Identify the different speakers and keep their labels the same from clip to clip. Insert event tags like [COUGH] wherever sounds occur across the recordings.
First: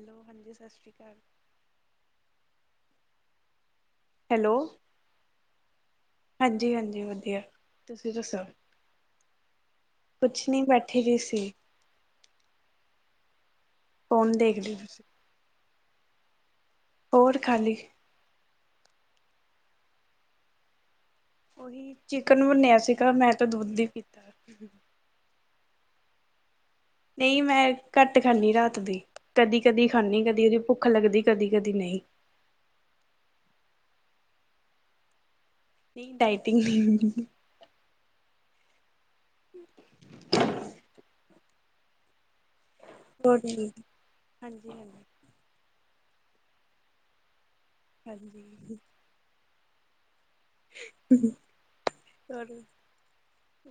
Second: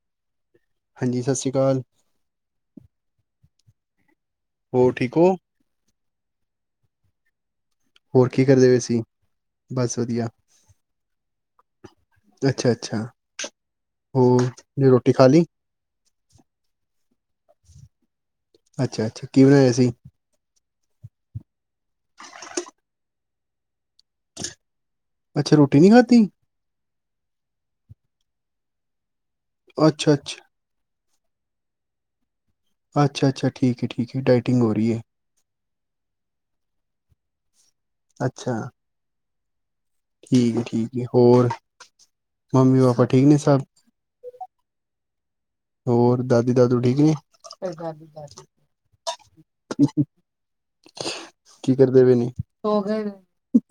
Speaker 1: Hello, ਹਾਂਜੀ ਸਸ ਸ਼੍ਰੀ ਕਾਲ।
Speaker 2: ਕਾਲ।
Speaker 1: ਹੈਲੋ
Speaker 2: ਹੋਰ ਠੀਕ ਓ?
Speaker 1: ਹਾਂਜੀ-ਹਾਂਜੀ ਵਦੀਆ।
Speaker 2: ਹੋਰ ਕੀ ਕਰਦੇ ਪਏ ਸੀ? ਬਸ ਵਧੀਆ
Speaker 1: ਕੁੱਛ ਨੀ ਬੈਠੀ ਦੀ ਸੀ।
Speaker 2: ਅੱਛਾ-ਅੱਛਾ
Speaker 1: ਫੋਨ
Speaker 2: ਹੋਰ
Speaker 1: ਦੇਖਦੀ ਪਈ
Speaker 2: ਜੇ
Speaker 1: ਸੀ
Speaker 2: ਰੋਟੀ ਖਾ ਲੀ?
Speaker 1: ਹੋਰ ਖਾਲੀ।
Speaker 2: ਅੱਛਾ-ਅੱਛਾ ਕੀ ਬਨਾਯਾ ਸੀ?
Speaker 1: ਓਹੀ ਚਿਕਨ ਬਨਯਾ ਸੀਗਾ ਮੈਂ ਤਾਂ ਦੁੱਧ ਈ ਪੀਤਾ ਐ।
Speaker 2: ਅੱਛਾ, ਰੋਟੀ ਨੀ ਖਾਧੀ?
Speaker 1: ਨਈ ਮੈਂ ਘੱਟ ਖਾਨੀ ਰਾਤ ਦੀ ਕਦੀ-ਕਦੀ
Speaker 2: ਅੱਛਾ
Speaker 1: ਖਾਨੀ
Speaker 2: ਅੱਛਾ
Speaker 1: ਕਦੀ-ਕਦੀ ਭੁੱਖ ਭੁੱਖ ਲੱਗਦੀ ਕਦੀ-ਕਦੀ ਨਈ।
Speaker 2: ਅੱਛਾ-ਅੱਛਾ ਠੀਕ ਏ, ਠੀਕ ਏ ਡਾਇਟਿੰਗ ਹੋ ਰੀ ਏ?
Speaker 1: ਨਈ ਡਾਇਟਿੰਗ ਨਈ।
Speaker 2: ਅੱਛਾ। ਠੀਕ ਏ, ਠੀਕ ਏ। ਔਰ ਮੰਮੀ ਪਾਪਾ ਠੀਕ ਨੇ
Speaker 1: ਹੋਰ
Speaker 2: ਸਭ
Speaker 1: [UNINTELLIGIBLE] ਹਾਂਜੀ -ਹਾਂਜੀ।
Speaker 2: ਹੋਰ ਦਾਦੀ ਦਾਦੂ ਠੀਕ ਨੇ?
Speaker 1: ਹਾਂਜੀ ਹਾਂਜੀ
Speaker 2: ਕੀ ਕਰਦੇ ਪਏ ਨੇ?
Speaker 1: ਹੋਰ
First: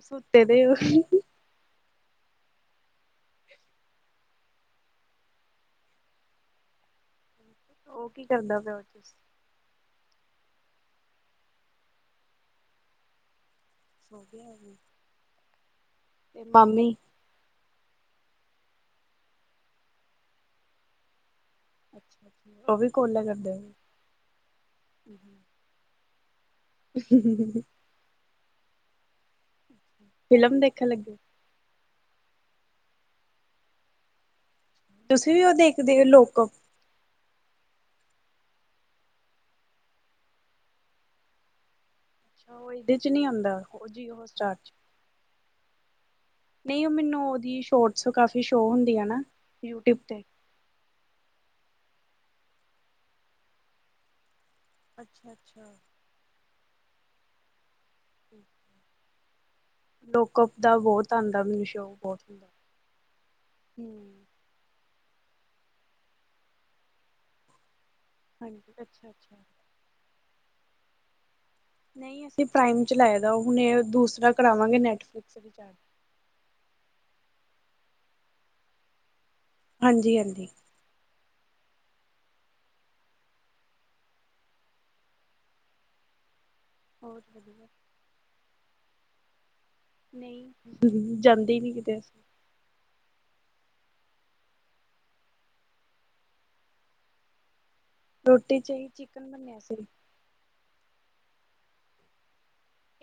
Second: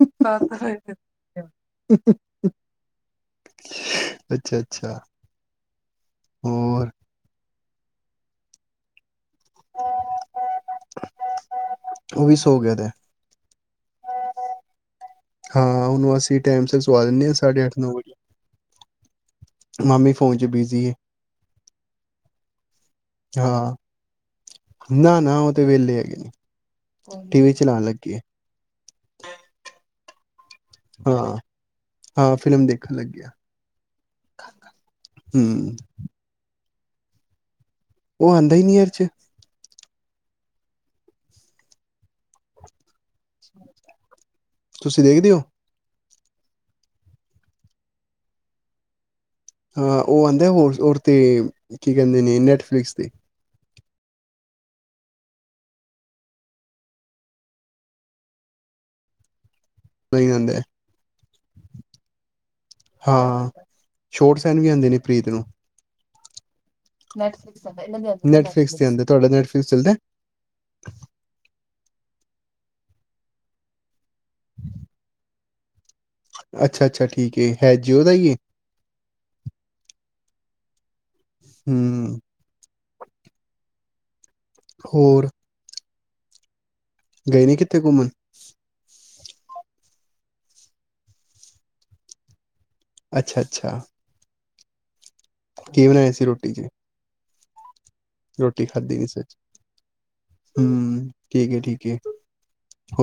Speaker 1: ਸੁੱਤੇ ਦੇ ਹੋ?
Speaker 2: ਅੱਛਾ-ਅੱਛਾ। ਹੋਰ
Speaker 1: ਓ ਕੀ ਕਰਦਾ ਪਯਾ [UNINTELLIGIBLE]
Speaker 2: [INAUDIBLE] ਓ ਵੀ ਸੌ ਗਯਾ ਦੈ।
Speaker 1: ਸੋਂ ਗਯਾ [UNINTELLIGIBLE]
Speaker 2: ਹਾਂ ਓਨੂੰ ਅਸੀਂ ਟਾਈਮ ਸਿਰ ਸਵਾ ਦੇਨੇ ਆਂ ਸਾਢੇ ਅੱਠ, ਨੌ ਵਜੇ। ਮਾਮੀ ਫੋਨ 'ਚ ਬਿਜ਼ੀ ਏ।
Speaker 1: ਓ ਵੀ ਕੋਲਾਂ ਕਰਦੇ ਪਏ।
Speaker 2: ਨਾ-ਨਾ ਓ ਤੇ ਵੇਲੇ ਹੈਗੇ ਨੇ, ਟੀ ਵੀ
Speaker 1: ਫਿਲਮ
Speaker 2: ਚਲਾਨ ਲੱਗੇ।
Speaker 1: ਫਿਲਮ ਦੇਖਨ ਲੱਗੇ?
Speaker 2: ਹਾਂ ਹਾਂ ਫਿਲਮ ਦੇਖਨ ਲੱਗੇ ਆ।
Speaker 1: ਤੁਸੀਂ ਵੀ ਓ ਦੇਖਦੇ ਓ ਲੋਕ-ਅਪ?
Speaker 2: ਓ ਆਂਦਾ ਈ ਨੀ ਏਦੇ 'ਚ।
Speaker 1: ਹਾਂ ਓ ਏਦੇ 'ਚ ਨੀ ਆਂਦਾ ਓ ਜੀਓ ਹੋਟ ਸਟਾਰ 'ਚ
Speaker 2: ਤੁਸੀਂ ਦੇਖਦੇ ਓ?
Speaker 1: ਨਈ ਓ ਮੈਨੂੰ ਓਦੀ ਸ਼ੋਟਸ ਕਾਫੀ ਸ਼ੋਅ ਹੁੰਦੀ ਆ ਨਾ। ਯੂਟਿਊਬ
Speaker 2: ਹਾਂ ਓ
Speaker 1: ਤੇ
Speaker 2: ਆਂਦਾ ਹੋਰ -ਔਰ ਤੇ ਕੀ ਕੈਂਦੇ ਨੇ ਨੈਟਫਲਿਕਸ ਤੇ।
Speaker 1: ਅੱਛਾ -ਅੱਛਾ। ਹਮ
Speaker 2: ਨਹੀਂ
Speaker 1: ਲੋਕਅਪ
Speaker 2: ਆਂਦਾ
Speaker 1: ਦਾ ਬੋਤ ਆਂਦਾ ਮੈਨੂੰ ਸ਼ੌ ਬੋਤ ਹੁੰਦਾ।
Speaker 2: ਹਾਂ
Speaker 1: ਹਮ
Speaker 2: ਛੋਟ ਸੈਣ ਵੀ ਆਂਦੇ ਨੇ ਪ੍ਰੀਤ ਨੂੰ। ਨੈਟਫਲਿਕਸ ਤੇ ਆਂਦਾ,
Speaker 1: ਹਾਂਜੀ
Speaker 2: ਨੈਟਫਲਿਕਸ ਤੇ ਆਂਦਾ,
Speaker 1: ਅੱਛਾ
Speaker 2: ਤੁਆਡਾ
Speaker 1: ਅੱਛਾ
Speaker 2: ਨੈਟਫਲਿਸ ਚਲਦਾ।
Speaker 1: ਨਈ ਅਸੀਂ ਪ੍ਰਾਈਮ ਚਲਾਇਆ ਦਾ, ਹੁਣ ਏ ਦੂਸਰਾ ਕਰਾਵਾਂਗੇ ਨੈਟਫਲਿਕਸ ਰਿਚਾਰਜ।
Speaker 2: ਅੱਛਾ- ਅੱਛਾ ਠੀਕ ਏ ਹੈ ਜੀਓ ਦਾ ਈਏ।
Speaker 1: ਹਾਂਜੀ -ਹਾਂਜੀ।
Speaker 2: ਹੂੰਅ। ਹੋਰ।
Speaker 1: ਬਹੁਤ
Speaker 2: ਗਏ ਨੇ
Speaker 1: ਵਧੀਆ
Speaker 2: ਕਿੱਤੇ ਘੁੰਮਣ।
Speaker 1: ਨਈ ਜਾਂਦੇ ਈ ਨੀ ਕਿਤੇ ਅਸ
Speaker 2: ਅੱਛਾ, ਅੱਛਾ। ਕੀ ਬਣਾਇਆ ਸੀ ਰੋਟੀ 'ਚ।
Speaker 1: ਰੋਟੀ 'ਚ ਓਈ
Speaker 2: ਖਾਧੀ ਨੀ
Speaker 1: ਚਿਕਨ
Speaker 2: ਸੱਚ
Speaker 1: ਬਣਿਆ ਸੀ।
Speaker 2: ਹੂੰ ਠੀਕ ਐ -ਠੀਕ ਐ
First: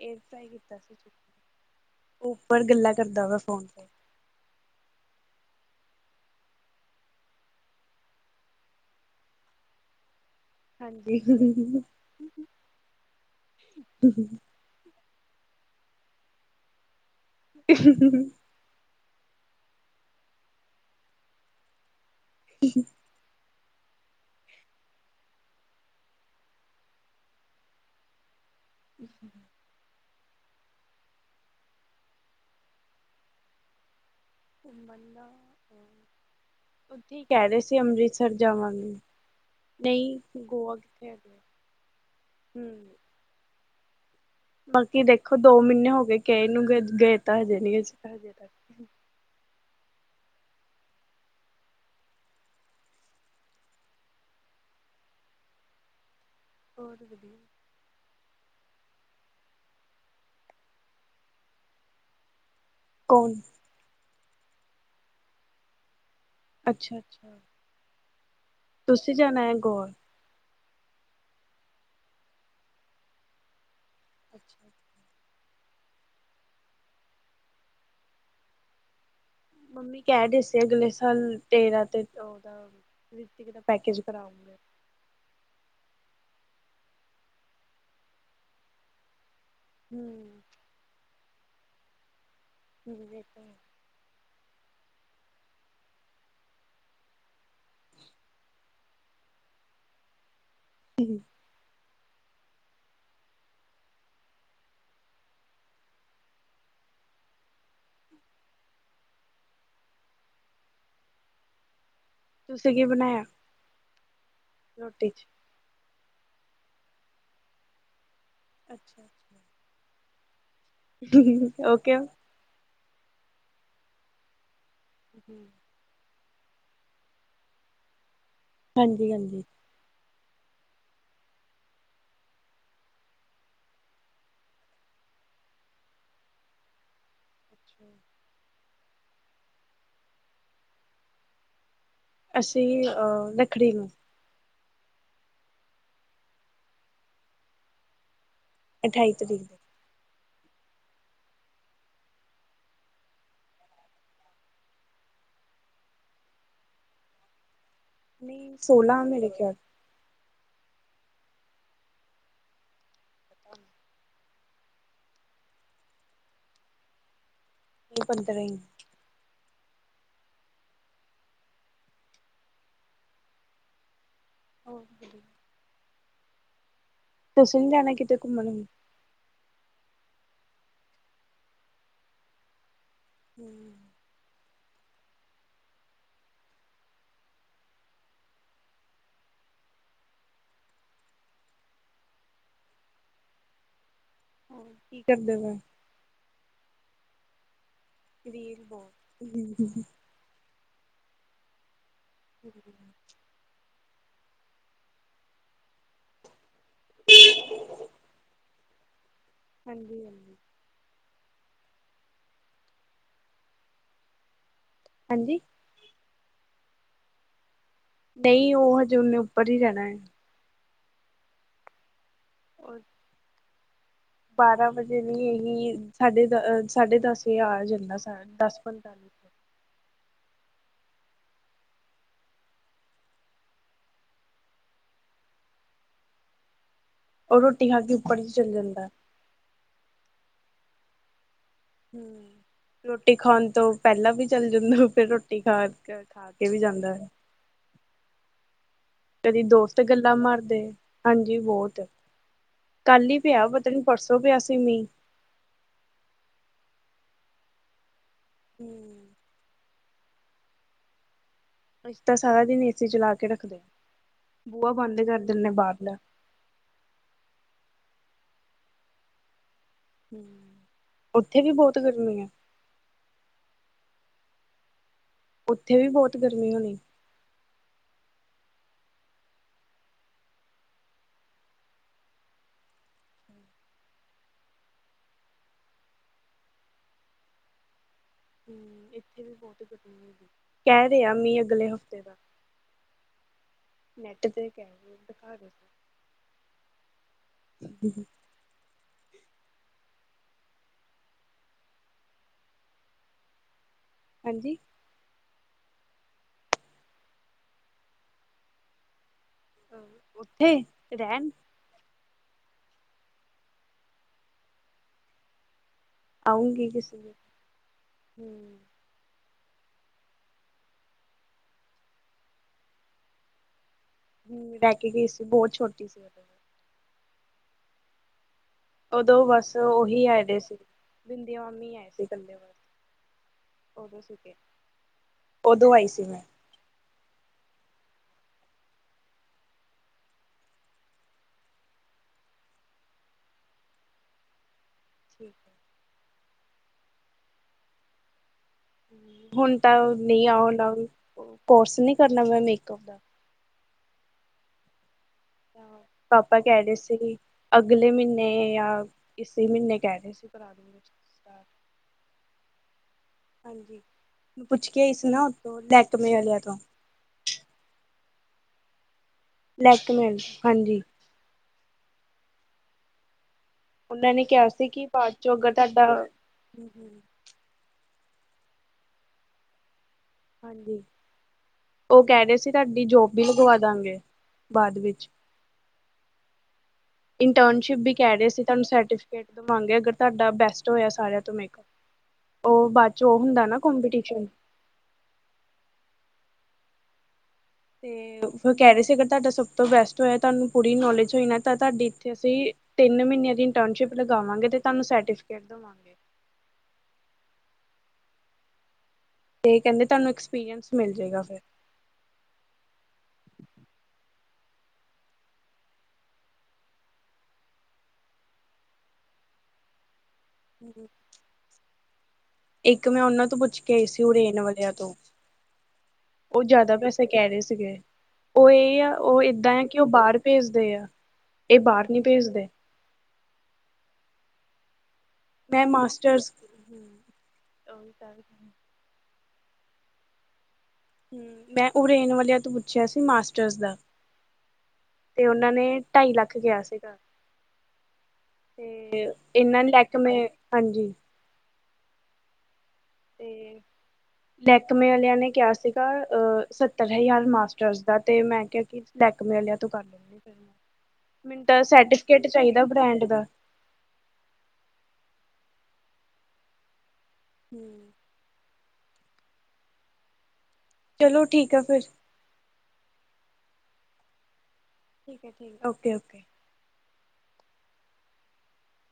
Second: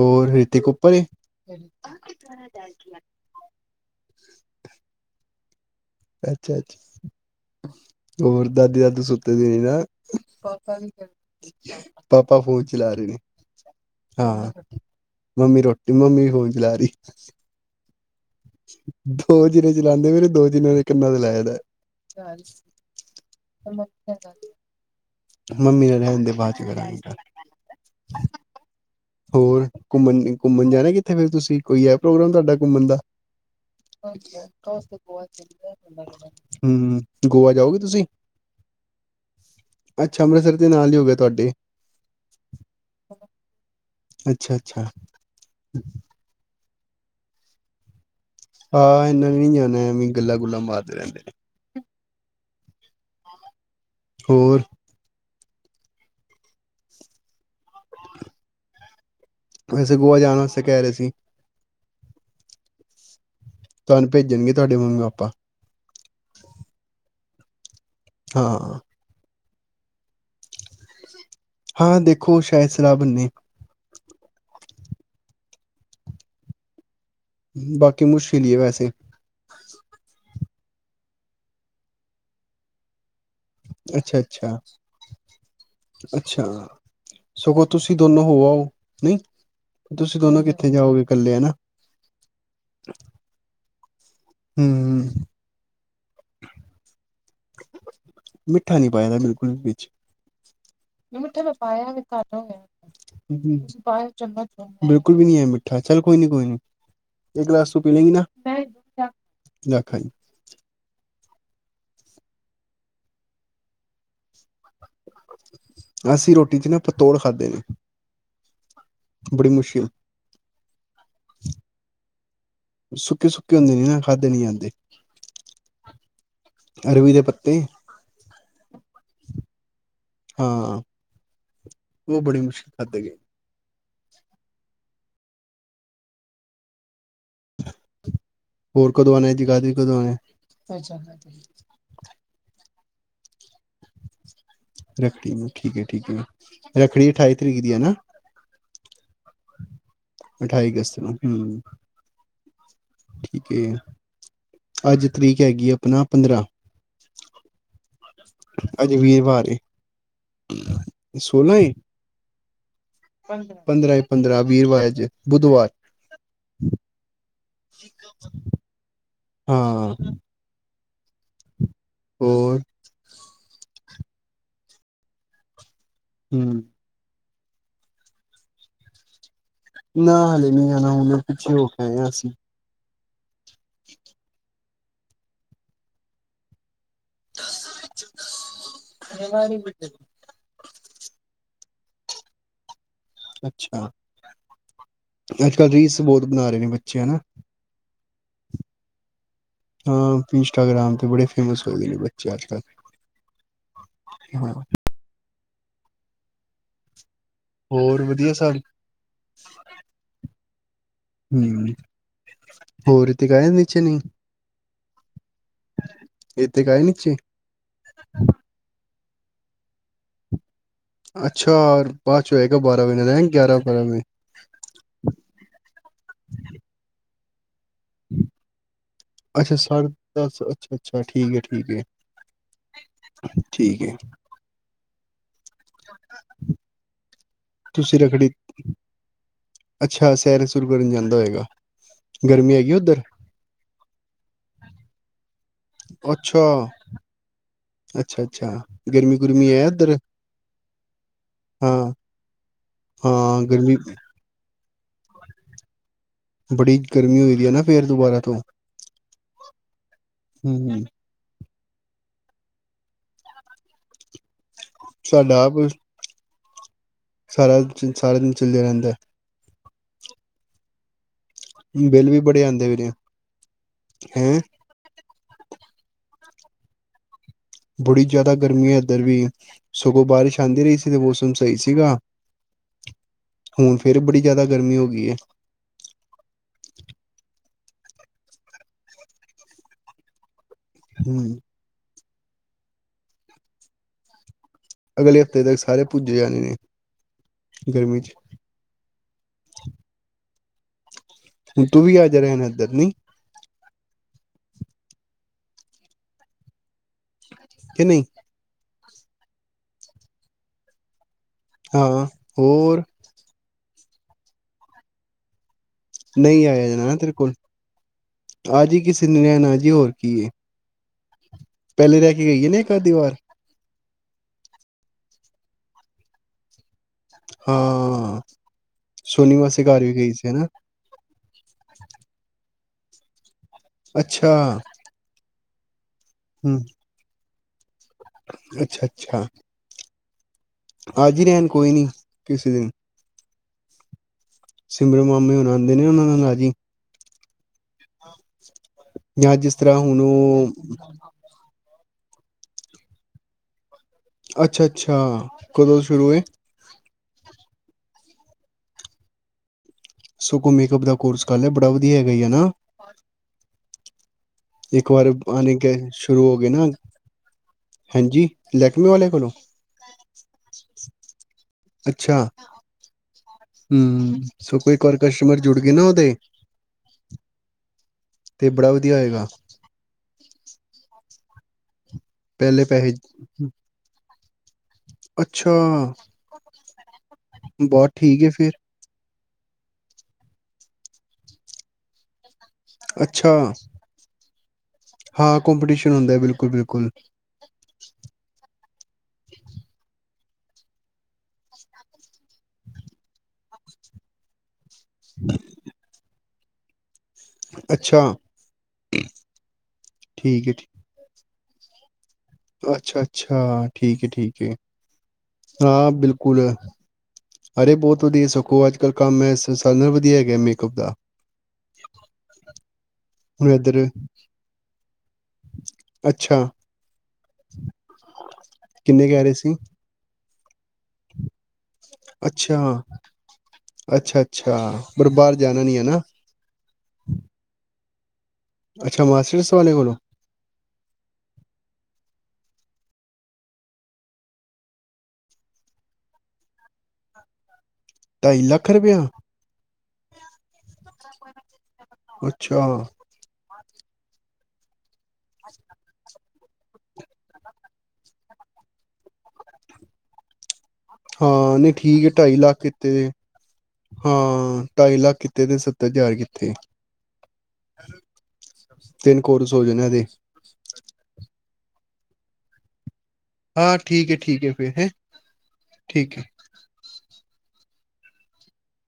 Speaker 1: ਏਅਰ
Speaker 2: ਰਿਤਿਕ ਉੱਪਰ ਏ।
Speaker 1: ਓ ਉੱਪਰ ਗੱਲਾਂ ਕਰਦਾ ਵਿਆ ਫੋਨ ਤੇ।
Speaker 2: ਅੱਛਾ -ਅੱਛਾ ਹੋਰ ਦਾਦੀ, ਦਾਦੂ ਸੁੱਤੇ ਦੇ ਨਾ। ਪਾਪਾ ਕੀ
Speaker 1: ਹਾਂਜੀ
Speaker 2: ਕਰਦੇ ਨੇ, ਪਾਪਾ ਫੋਨ ਚਲਾ ਰੇ ਨੇ ਹਾਂ। ਮੰਮੀ ਰੋਟੀ, ਮੰਮੀ ਵੀ ਫੋਨ ਚਲਾ ਰੀ।
Speaker 1: [INAUDIBLE]
Speaker 2: ਦੋ ਜਨ ਚਲਾਂਦੇ ਪੇ ਨੇ, ਦੋ ਜਨਿਆਂ ਨੇ ਕੰੰਨਾ 'ਚ ਲਾਇਆ ਦਾ। ੱ [UNINTELLIGIBLE] ਮੰਮੀ ਨਾਲ ਰੈਣ ਦੇ ਬਾਦ 'ਚ ਕਰਾਂਗੇ ਗੱਲ। ਹੋਰ। ਘੁੰਮਣ ਘੁੰਮਣ ਜਾਣਾ ਕਿੱਥੇ ਫੇਰ ਤੁਸੀਂ, ਕੋਈ ਐ ਪ੍ਰੋਗਰਾਮ ਤਾਡਾ ਘੁੰਮਣ ਦਾ।
Speaker 1: ਦਾ
Speaker 2: ਹੂੰ
Speaker 1: ਉੱਥੇ ਹੀ ਕਹਿ
Speaker 2: ਗੋਆ
Speaker 1: ਰਹੇ
Speaker 2: ਜਾਓਗੇ
Speaker 1: ਸੀ
Speaker 2: ਤੁਸੀਂ।
Speaker 1: ਅੰਮ੍ਰਿਤਸਰ ਜਾਵਾਂਗੇ ਨਹੀਂ
Speaker 2: ਅੱਛਾ ਅੰਮ੍ਰਿਤਸਰ ਦੇ ਨਾਲ ਈ ਹੋ ਗਿਆ ਤਾਡੇ।
Speaker 1: ਹੂੰ।
Speaker 2: ਅੱਛਾ ਅੱਛਾ
Speaker 1: ਬਾਕੀ ਦੇਖੋ ਦੋ ਮੀਨੇ ਹੋ ਗੇ ਗਏ ਨੂੰ, ਗਏ ਤਾਂ ਹਜੇ ਨੀ ਅ ਹਜੇ ਤਕ।
Speaker 2: ਹਾਂ ਏਨਾ ਨੇ ਨੀ ਜਾਣਾ, ਐਵੇਂ ਗੱਲਾਂ-ਗੁੱਲਾਂ ਮਾਰਦੇ ਰੈਂਦੇ ਨੇ। ਹੋਰ।
Speaker 1: ਹੋਰ ਵਧੀਆ।
Speaker 2: ਮੈਂ ਸਗੋਂ ਗੋਆ ਜਾਣ ਅਸਤੇ ਕੈ ਰਿਆ ਸੀ।
Speaker 1: ਕੋਣ?
Speaker 2: ਤੁੁਨੂੰ ਭੇਜਣਗੇ ਤੁਆਡੇ ਮੰਮੀ-ਪਾਪਾ।
Speaker 1: ਅੱਛਾ-ਅੱਛਾ।
Speaker 2: ਹਾਂ।
Speaker 1: ਤੁਸੀਂ ਜਾਣਾ ਏ ਗੋਆ।
Speaker 2: ਹਾਂ ਦੇਖੋ ਸ਼ੈਦ ਸਲਾਅ ਬਣੇ।
Speaker 1: [UNINTELLIGIBLE] [INAUDIBLE]
Speaker 2: ਬਾਕੀ ਮੁਸ਼ਲੀ ਈ ਐ ਵੈਸੇ।
Speaker 1: ਮੰਮੀ ਕੈ ਰੇ ਸੀੇ ਅਗਲੇ ਸਾਲ ਤੇਰਾਂ ਤੇ ਓਦਾ ਰਿਤਕ ਦਾ ਪੈਕੇਜ
Speaker 2: ਅੱਛਾ
Speaker 1: ਕਰਾ ਦਿੰਨੇ।
Speaker 2: ਅੱਛਾ ਅੱਛਾ ਸਗੋਂ ਤੁਸੀਂ ਦੋਨੋ ਹੋ ਆਓ, ਨਈ। ਤੁਸੀਂ
Speaker 1: ਹਮ
Speaker 2: ਦੋਨੋ ਕਿੱਥੇ ਜਾਓਗੇ ਕੱਲੇ ਨਾ।
Speaker 1: ਟੀ ਵੀ ਵੇਖ ਦੈ।
Speaker 2: ਹੂੰ ਹੂੰ ਮਿੱਠਾ ਨੀ ਪਾਈਦਾ ਬਿਲਕੁਲ ਵਿੱਚ ਮਿੱਠਾ ਮੈਂ ਪਾਇਆ ਵੀ ਘਟ [UNINTELLIGIBLE] ਪਾਇਆ ਇਕ ਚਮਚ ਤਾ, ਬਿਲਕੁਲ ਵੀ ਨੀ ਏ ਮਿੱਠਾ ਚੱਲ ਕੋਈ ਨੀ ਕੋਈ ਨੀ ਇਹ ਗਲਾਸ ਤੂੰ ਪੀ ਲੇ ਗੀ ਨਾ। [UNINTELLIGIBLE] ਰੱਖ ਆਈ
Speaker 1: ਤੁਸੀਂ ਕੀ ਬਣਾਇਆ। ਰੋਟੀ 'ਚ'?
Speaker 2: ਅਸੀਂ ਰੋਟੀ ਚ ਨਾ ਪਤੋਲ ਖਾਧੇ ਨੇ
Speaker 1: ਅੱਛਾ।
Speaker 2: ਬੜੀ ਮੁਸ਼ਕਿਲ
Speaker 1: ਓ ਕਿਉ?
Speaker 2: ਸੁੱਕੇ-ਸੁੱਕੇ ਹੁੰਦੇ ਨੇ ਨਾ ਖਾਧਦੇ ਨੀ ਜਾਂਦੇ।
Speaker 1: ਹੂ ਹੂੰ
Speaker 2: ਅਰਬੀ ਦੇ ਪੱਤੇ
Speaker 1: ਹਾਜੀ -ਹਾਜੀ।
Speaker 2: ਹਾਂ ਉਹ ਬੜੀ ਮੁਸ਼ਕਿਲ ਖਾਧੇ ਗਏ।
Speaker 1: ਅੱਛਾ
Speaker 2: ਹੋਰ ਕਦੋਂ ਆਣਾ ਜਗਾਦਰੀ ਕਦੋਂ ਆਣਾ? [UNINTELLIGIBLE]
Speaker 1: ਅਸੀਂ ਅ ਰੱਖੜੀ ਨੂੰ
Speaker 2: ਰੱਖੜੀ ਨੂੰ ਠੀਕ ਏ ਠੀਕ ਏ, ਰੱਖੜੀ ਅਠਾਈ ਤਰੀਕ ਦੀ ਐ ਨਾ।
Speaker 1: ਅਠਾਈ ਤਰੀਕ ਦਾ।
Speaker 2: ਅਠਾਈ ਅਗਸਤ ਨੂੰ ਹੂੰ। ਠੀਕ ਏ, ਅੱਜ ਤਰੀਕ ਹੈਗੀ ਆਪਣਾ ਪੰਦਰਾਂ
Speaker 1: ਨਹੀਂ
Speaker 2: ਅੱਜ
Speaker 1: ਸੋਲਾਂ ਮੇਰੇ
Speaker 2: ਵੀਰਵਾਰ
Speaker 1: ਖਿਆਲ
Speaker 2: ਏ, ਸੋਲਾਂ ਏ ਪੰਦਰਾਂ ਏ ਪੰਦਰਾਂ, ਵੀਰਵਾਰ ਅੱਜ ਬੁੱਧਵਾਰ [INAUDIBLE]
Speaker 1: ਨੀ ਪੰਨਦਾ ਈ ਐ।
Speaker 2: ਹਾ। ਹੋਰ
Speaker 1: ਹੋ ਵਧੀਆ।
Speaker 2: ਹੂੰ
Speaker 1: ਤੁਸੀਂ ਨੀ ਜਾਣਾ ਕਿਤੇ ਘੁੰਮਣ ਨੂੰ
Speaker 2: ਨਾ ਹਾਲੇ ਨੀ ਜਾਣਾ। ਹੁਣ ਪਿੱਛੇ ਹੋ ਕੇ ਆਏ ਆ ਅਸੀਂ
Speaker 1: ਹੂੰ
Speaker 2: [UNINTELLIGIBLE] ਮੇਰਾ ਨੀ ਵੱਜਦਾ। ਅੱਛਾ
Speaker 1: ਹੋਰ ਕੀ ਕਰਦੇ
Speaker 2: ਅੱਜ- ਕੱਲ
Speaker 1: ਪਏ
Speaker 2: ਰੀਲਸ ਬਹੁਤ ਬਣਾ ਰਹੇ ਨੇ ਬੱਚੇ ਹਨਾ।
Speaker 1: ਰੀਲ ਬੋਤ ਹੂੰ ਹੂੰ।
Speaker 2: ਹਾ ਇੰਸਟਾਗ੍ਰਾਮ ਤੇ ਬੜੇ ਫੇਮਸ ਗਏ ਨੇ ਬੱਚੇ ਅੱਜ- ਕੱਲ੍ਹ ਹਾ।
Speaker 1: [INAUDIBLE]
Speaker 2: ਹੋਰ ਵਧੀਆ ਸਾਰੇ?
Speaker 1: ਹਾਂਜੀ ਹਾਂਜੀ।
Speaker 2: ਹੂੰ, ਹੋਰ ਰੀਤੀਕ ਆਇਆ ਨੀਚੇ ਨੀ?
Speaker 1: ਹੈਜੀ
Speaker 2: ਏਥੇ ਗਏ ਨੀਚੇ।
Speaker 1: ਨਈ ਓ ਹਜੇ ਓਨੇ ਉੱਪਰ ਈ ਰੈਣਾ ਐ।
Speaker 2: ਅੱਛਾ ਬਾਦ 'ਚੋ ਆਏਗਾ
Speaker 1: ਔਰ
Speaker 2: ਬਾਰਾਂ ਵਜੇ ਐ ਗਿਆਰਾਂ ਬਾਰਾਂ ਵੇ
Speaker 1: ਬਾਰਾਂ ਵਜੇ ਨਈ ਨੀ ਸਾਡੇ ਦ ਸਾਢੇ ਦਸ ਵਜੇ ਆ ਜਾਂਦਾ ਸਾ ਦਸ ਪੰਤਾਲੀ ਨੂੰ
Speaker 2: ਅੱਛਾ ਸਾ ਸਾਢੇ ਦਸ ਅੱਛਾ- ਅੱਛਾ ਠੀਕ ਠੀਕ ਏ। ਠੀਕ ਏ।
Speaker 1: ਔਰ ਰੋਟੀ ਖਾ ਕੇ
Speaker 2: ਤੁਸੀਂ
Speaker 1: ਉੱਪਰ ਹੀ
Speaker 2: ਰਖੜੀ
Speaker 1: ਚੱਲ ਜਾਂਦਾ
Speaker 2: ਅੱਛਾ ਸੈਰ ਸੁਰ ਕਰਨ ਜਾਂਦਾ ਹੋਏਗਾ। ਗਰਮੀ ਹੈਗੀ ਉੱਧਰ
Speaker 1: ਹੂੰ--ਰੋਟੀ ਖਾਣ ਤੋਂ ਪੇਲਾਂ ਵੀ ਚੱਲ ਜਾਂਦਾ ਫੇਰ ਰੋਟੀ ਖਾਣ
Speaker 2: ਅੱਛਾ, ਅੱਛਾ- ਅੱਛਾ। ਗਰਮੀ
Speaker 1: ਕਦੀ
Speaker 2: ਗੁਰਮੀ ਹੈ
Speaker 1: ਦੋਸਤ
Speaker 2: ਇੱਧਰ
Speaker 1: ਗੱਲਾਂ ਮਾਰਦੇ, ਹਾਂਜੀ
Speaker 2: ਹਾਂ
Speaker 1: ਬੋਤ ਕੱਲ ਈ
Speaker 2: ਹਾਂ
Speaker 1: ਪੇਆ ਪਤਾ
Speaker 2: ਗਰਮੀ
Speaker 1: ਨੀ ਪਰਸੋਂ ਪੇਆ ਸੀ ਮੀਂਹ
Speaker 2: ਬੜੀ ਗਰਮੀ ਹੋਈ ਦੀ ਹੈ ਨਾ ਫੇ ਦੁਬਾਰਾ ਤੋਂ
Speaker 1: ਹੂੰ
Speaker 2: ਹੂੰ -ਹੂੰ
Speaker 1: ਅਸੀਂ ਤਾਂ ਸਾਰਾ ਦਿਨ ਏਸੀ ਚਲਾ ਕੇ ਰੱਖਦੇ, ਬੂਆ ਬੰਦ ਕਰ
Speaker 2: ਸਾਡਾ
Speaker 1: ਦਿੰਨੇ
Speaker 2: ਆਪ
Speaker 1: ਬਾਰਲਾ।
Speaker 2: ਸਾਰਾ ਦਿਨ, ਸਾਰਾ ਦਿਨ ਚੱਲੇਆ ਰੇਂਦਾ।
Speaker 1: ਹੂੰ
Speaker 2: ਬਿੱਲ ਵੀ ਬੜੇ ਆਂਦੇ ਹੋਣੇ ਆ, ਹੈ?
Speaker 1: ਓੱਥੇ ਵੀ ਬੋਤ ਗਰਮੀ ਹੋਣੀ?
Speaker 2: ਬੜੀ ਜਾਦਾ ਗਰਮੀ ਐ ਏੱਧਰ ਵੀ ਸਗੋਂ ਬਾਰਿਸ਼ ਆਂਦੀ ਰਈ ਸੀ ਤੇ ਮੌਸਮ ਸਈ ਸੀਗਾ। ਹੁਣ ਫੇਰ ਬੜੀ ਜਾਦਾ ਗਰਮੀ ਹੋ ਗਈ ਏ।
Speaker 1: ਹੂੰ ਏੱਥੇ ਵੀ ਬੋਤ ਗਰਮੀ ਹੈਗੀ, ਕੈ ਰਏ ਆ
Speaker 2: ਹਮ
Speaker 1: ਮੀਂਹ ਅਗਲੇ ਹਫ਼ਤੇ ਦਾ। ਨੈਂਟ ਤੇ ਕਹਿ ਰਹੇ
Speaker 2: ਅਗਲੇ
Speaker 1: ਦਿਖਾ
Speaker 2: ਹਫ਼ਤੇ
Speaker 1: ਰਹੇ
Speaker 2: ਤੱਕ ਸਾਰੇ ਭੁੱਜੇ ਜਾਣੇ ਨੇ, ਗਰਮੀ
Speaker 1: ਸੀ।
Speaker 2: 'ਚ ਫੇਰ ਤੂੰ ਵੀ ਆਜਾ ਰੈਣ ਏਦਰ ਨਈ?
Speaker 1: ਹਾਂਜੀ?
Speaker 2: ਕਿ ਨਈ
Speaker 1: ਅ, ਉੱਥੇ ਰੈਣ?
Speaker 2: ਹਾ ਹੋਰ ਨਈ ਆਏਆ
Speaker 1: ਆਊਂਗੀ
Speaker 2: ਜਾਣਾ ਨਾ
Speaker 1: ਕਿਸੇ
Speaker 2: ਤੇਰੇ
Speaker 1: ਦਿਨ
Speaker 2: ਕੋਲੋਂ,
Speaker 1: ਹੂੰ
Speaker 2: ਆਜੀ ਕਿਸੇ ਦਿਨ ਰੈਣ ਆਜੀ ਹੋਰ ਕੀ ਐ? ਪੇਲੇ ਰੈ ਕੇ ਗਈਏ ਨੇ ਇੱਕ -ਅੱਧੀ ਵਾਰ?
Speaker 1: ਹੂੰ ਰੈ ਕੇ ਗਈ ਸੀ ਬੋਤ ਛੋਟੀ ਸੀ ਓਦੋ।
Speaker 2: ਹਾਂ
Speaker 1: ਓਦੋਂ ਬਸ ਓਹੀ ਆਏ ਦੇ ਸੀਗੇ। ਬਿੰਦੀ ਮਾਮੀ ਆਏ ਸੀ ਇਕੱਲੇ ਬਸ, ਓਦੋਂ
Speaker 2: ਅੱਛਾ
Speaker 1: ਸੀਗੇ। ਓਦੋਂ ਆਈ ਸੀ ਮੈਂ।
Speaker 2: ਹੂੰ। ਅੱਛਾ -ਅੱਛਾ। ਆਜੀ ਰੈਣ ਕੋਈ ਨੀ ਕਿਸੀ ਦਿਨ ਸਿਮਰੋ
Speaker 1: ਠੀਕ
Speaker 2: ਮਾਮੀ ਹੁਣ
Speaker 1: ਹੈ,
Speaker 2: ਆਂਦੇ ਨੀ ਓਨਾਂ ਨਾਲ ਆਜੀ। ਜਾਂ ਜਿਸ
Speaker 1: ਹੁਣ ਤਾਂ
Speaker 2: ਤਰ੍ਹਾਂ
Speaker 1: ਨਈ ਆ
Speaker 2: ਉਹ
Speaker 1: ਹੋਣਾ ਮੇਰੇ ਕੋਲ, ਕੋਰਸ ਨਈ ਕਰਨਾ ਮੈਂ ਮੇਕਅਪ ਦਾ
Speaker 2: ਅੱਛਾ -ਅੱਛਾ ਕਦੋਂ ਸ਼ੁਰੂ ਏ?
Speaker 1: ਕੈ ਰਏ ਸੀਗੇ, ਅਗਲੇ ਮੀਨੇ ਜਾਂ ਇਸੀ ਮੀਨੇ
Speaker 2: ਸਕੋ ਮੇਕਅਪ ਦਾ ਕੋਰਸ ਕਰ ਲਿਆ ਬੜਾ ਵਦੀਆ ਹੈਗਾ ਈ ਐ ਨਾ
Speaker 1: ਹਾਂਜੀ। ਮੈਂ ਪੁੱਛ ਕੇ
Speaker 2: ਇੱਕ
Speaker 1: ਆਈ
Speaker 2: ਵਾਰ
Speaker 1: ਸੀ ਨਾ
Speaker 2: ਆਨੇ
Speaker 1: ਉਤੋਂ
Speaker 2: ਗਾਕ
Speaker 1: ਲੈਕਮੇ
Speaker 2: ਸ਼ੁਰੂ ਹੋ
Speaker 1: ਵਾਲਿਆਂ
Speaker 2: ਗਏ
Speaker 1: ਤੋਂ
Speaker 2: ਨਾ, ਹੈਂਜੀ ਲੈਕਮੇ ਵਾਲੇ ਕੋਲੋਂ
Speaker 1: ਲੈਕਮੇਲ ਹਾਂਜੀ।
Speaker 2: ਅੱਛਾ।
Speaker 1: ਉਹਨਾਂ
Speaker 2: ਹੂੰ,
Speaker 1: ਨੇ ਕਿਹਾ ਸੀ
Speaker 2: ਸਕੋਂ ਇੱਕ
Speaker 1: ਕਿ
Speaker 2: ਵਾਰ
Speaker 1: ਬਾਅਦ ਚੋਂ
Speaker 2: ਕਸਟਮਰ
Speaker 1: ਅਗਰ
Speaker 2: ਜੁੜ ਗਏ ਨਾ
Speaker 1: ਤੁਹਾਡਾ
Speaker 2: ਓਦੇ ਤੇ ਬੜਾ ਵਦੀਆ ਹੋਏਗਾ।
Speaker 1: ਹਾਂਜੀ, ਓ ਕੈ ਰਏ ਸੀ
Speaker 2: ਪਹਿਲੇ
Speaker 1: ਤੁਆਡੀ
Speaker 2: ਪੈਸੇ
Speaker 1: ਜੋਬ ਵੀ ਲਗਵਾ ਦਾਂਗੇ ਬਾਦ ਵਿੱਚ
Speaker 2: ਅੱਛਾ!
Speaker 1: ਇੰਟਰਨਸ਼ਿਪ
Speaker 2: ਬਹੁਤ
Speaker 1: ਵੀ ਕੈ
Speaker 2: ਠੀਕ
Speaker 1: ਰਏ
Speaker 2: ਹੈ
Speaker 1: ਸੀ,
Speaker 2: ਫਿਰ
Speaker 1: ਤੁਆਨੂੰ ਸਰਟੀਫਿਕੇਟ ਦਵਾਂਗੇ ਅਗਰ ਤਾਡਾ ਬੈਸਟ ਹੋਇਆ ਸਾਰਿਆਂ ਤੋਂ ਮੇਕਅਪ ਓ ਬਾਦ ਚ ਓ ਹੁੰਦਾ
Speaker 2: ਅੱਛਾ
Speaker 1: ਨਾ ਕੋਪੀਟੀਸ਼ਨ
Speaker 2: ਹਾਂ ਕੋਂਪੀਟੀਸ਼ਨ ਹੁੰਦਾ ਬਿਲਕੁਲ-ਬਿਲਕੁਲ।
Speaker 1: ਤੇ ਫ਼ਿਰ ਕੈ ਰਏ ਸੀ ਅਗਰ ਤਾਡਾ ਸਬ ਤੋਂ ਬੈਸਟ ਹੋਇਆ ਤੁਆਨੂੰ ਪੂਰੀ ਨੌਲੇਜ ਹੋਈ ਨਾ ਤਾਂ ਤੈਡੀ ਇੱਥੇ ਅਸੀਂ ਤਿੰਨ ਮ੍ਹੀਨਿਆਂ ਦੀ ਇੰਟਰਨਸ਼ਿਪ ਲਗਾਵਾਂਗੇ ਤੇ ਤੁਆਨੂੰ ਸਰਟੀਫਿਕੇਟ ਦੇਵਾਂਗੇ।
Speaker 2: ਅੱਛਾ!
Speaker 1: ਤੇ ਕੈਂਦੇ ਤੁਆਨੂੰ
Speaker 2: ਠੀਕ ਹੈ
Speaker 1: ਐਕਸਪੀਰੀਐਂਸ ਮਿਲ ਜੇਗਾ ਫੇਰ।
Speaker 2: ਅੱਛਾ-ਅੱਛਾ, ਠੀਕ ਐ-ਠੀਕ ਐ। ਹਾਂ ਬਿਲਕੁਲ, ਅਰੇ ਬੋਤ ਵਦੀਆ ਸਕੋ ਆੱਜ-ਕੱਲ ਕੰਮ ਐ ਸਾਰੇ ਨਾਲ ਵਦੀਆ ਹੈਗਾ ਮੇਕਅਪ ਦਾ।
Speaker 1: ਇੱਕ ਮੈਂ ਓਨਾਂ ਤੋਂ
Speaker 2: ਹੁਣ
Speaker 1: ਪੁੱਛ ਕੇ
Speaker 2: ਇੱਧਰ
Speaker 1: ਆਈ ਸੀ ਓਰੇੇਨ ਵਾਲਿਆਂ ਤੋਂ ਉਹ
Speaker 2: ਅੱਛਾ
Speaker 1: ਜਾਦਾ ਪੈ ਕੈ ਰੇ ਸੀਗੇ, ਓ ਏ ਆ
Speaker 2: ਕਿੰਨੇ
Speaker 1: ਓ
Speaker 2: ਕਹਿ ਰਹੇ ਸੀ
Speaker 1: ਏਦਾਂ ਆ ਕਿ ਓ ਬਾਰ ਪੇਜਦੇ ਆ। ਇਹ ਬਾਹਰ ਨੀ ਭੇਜਦੇ
Speaker 2: ਅੱਛਾ! ਅੱਛਾ-ਅੱਛਾ।
Speaker 1: ਮੈਂ ਮਾਸਟਰਸ
Speaker 2: ਅੱਛਾ! ਮਾਸਟਰਸ ਵਾਲੇ ਕੋਲੋਂ
Speaker 1: ਹੂੰ, ਮੈਂ ਓਰੇਨ ਵਾਲਿਆਂ ਤੋਂ ਪੁੱਛਿਆ ਸੀ ਮਾਸਟਰਸ ਦਾ ਤੇ ਓਨਾਂ ਨੇ ਢਾਈ ਲੱਖ ਕੇਆ ਸੀਗਾ।
Speaker 2: ਢਾਈ ਲੱਖ
Speaker 1: ਤੇ
Speaker 2: ਰੁਪਇਆ
Speaker 1: ਏਨਾਂ ਲੈਕਮੇ ਹਾਂਜੀ।
Speaker 2: ਅੱਛਾ!
Speaker 1: ਤੇ ਲੈਕਮੇ ਆਲੇਆਂ ਨੇ ਕਿਆ ਸੀਗਾ ਅ ਸ ਤਰ ਹਜ਼ਾਰ ਮਾਸਟਰਸ ਦਾ ਤੇ ਮੈਂ ਕਿਆ ਕਿ ਲੈਕਮੇ ਆਲੇਆਂ ਤੋਂ ਕਰ ਲੁਂਗੀ ਫੇਰ। ਮੈਂਨ
Speaker 2: ਹਾਂ
Speaker 1: ਟਾ
Speaker 2: ਨਹੀਂ ਠੀਕ ਹੈ
Speaker 1: ਸਰਟੀਫਿਕੇਟ
Speaker 2: ਢਾਈ ਲੱਖ
Speaker 1: ਚਾਈਦਾ
Speaker 2: ਕਿੱਤੇ
Speaker 1: ਬ੍ਰੈਂਡ
Speaker 2: ਦੇ
Speaker 1: ਦਾ
Speaker 2: ਹਾਂ, ਢਾਈ ਲੱਖ ਕਿੱਥੇ ਤੇ ਸੱਤਰ ਹਜ਼ਾਰ ਕਿੱਥੇ?
Speaker 1: ਹੂੰ।
Speaker 2: ਤਿੰਨ ਕੋਰਸ ਹੋ ਜਨ ਐਦੇ।
Speaker 1: ਚਲੋ ਠੀਕ ਆ ਫ਼ਿਰ।
Speaker 2: ਆਂ ਠੀਕ ਏ-ਠੀਕ ਏ ਫ਼ੇਰ ਹੈਂ।
Speaker 1: ਠੀਕ ਐ ਠੀਕ
Speaker 2: ਠੀਕ ਹੈ।
Speaker 1: ਓਕੇ-ਓਕੇ।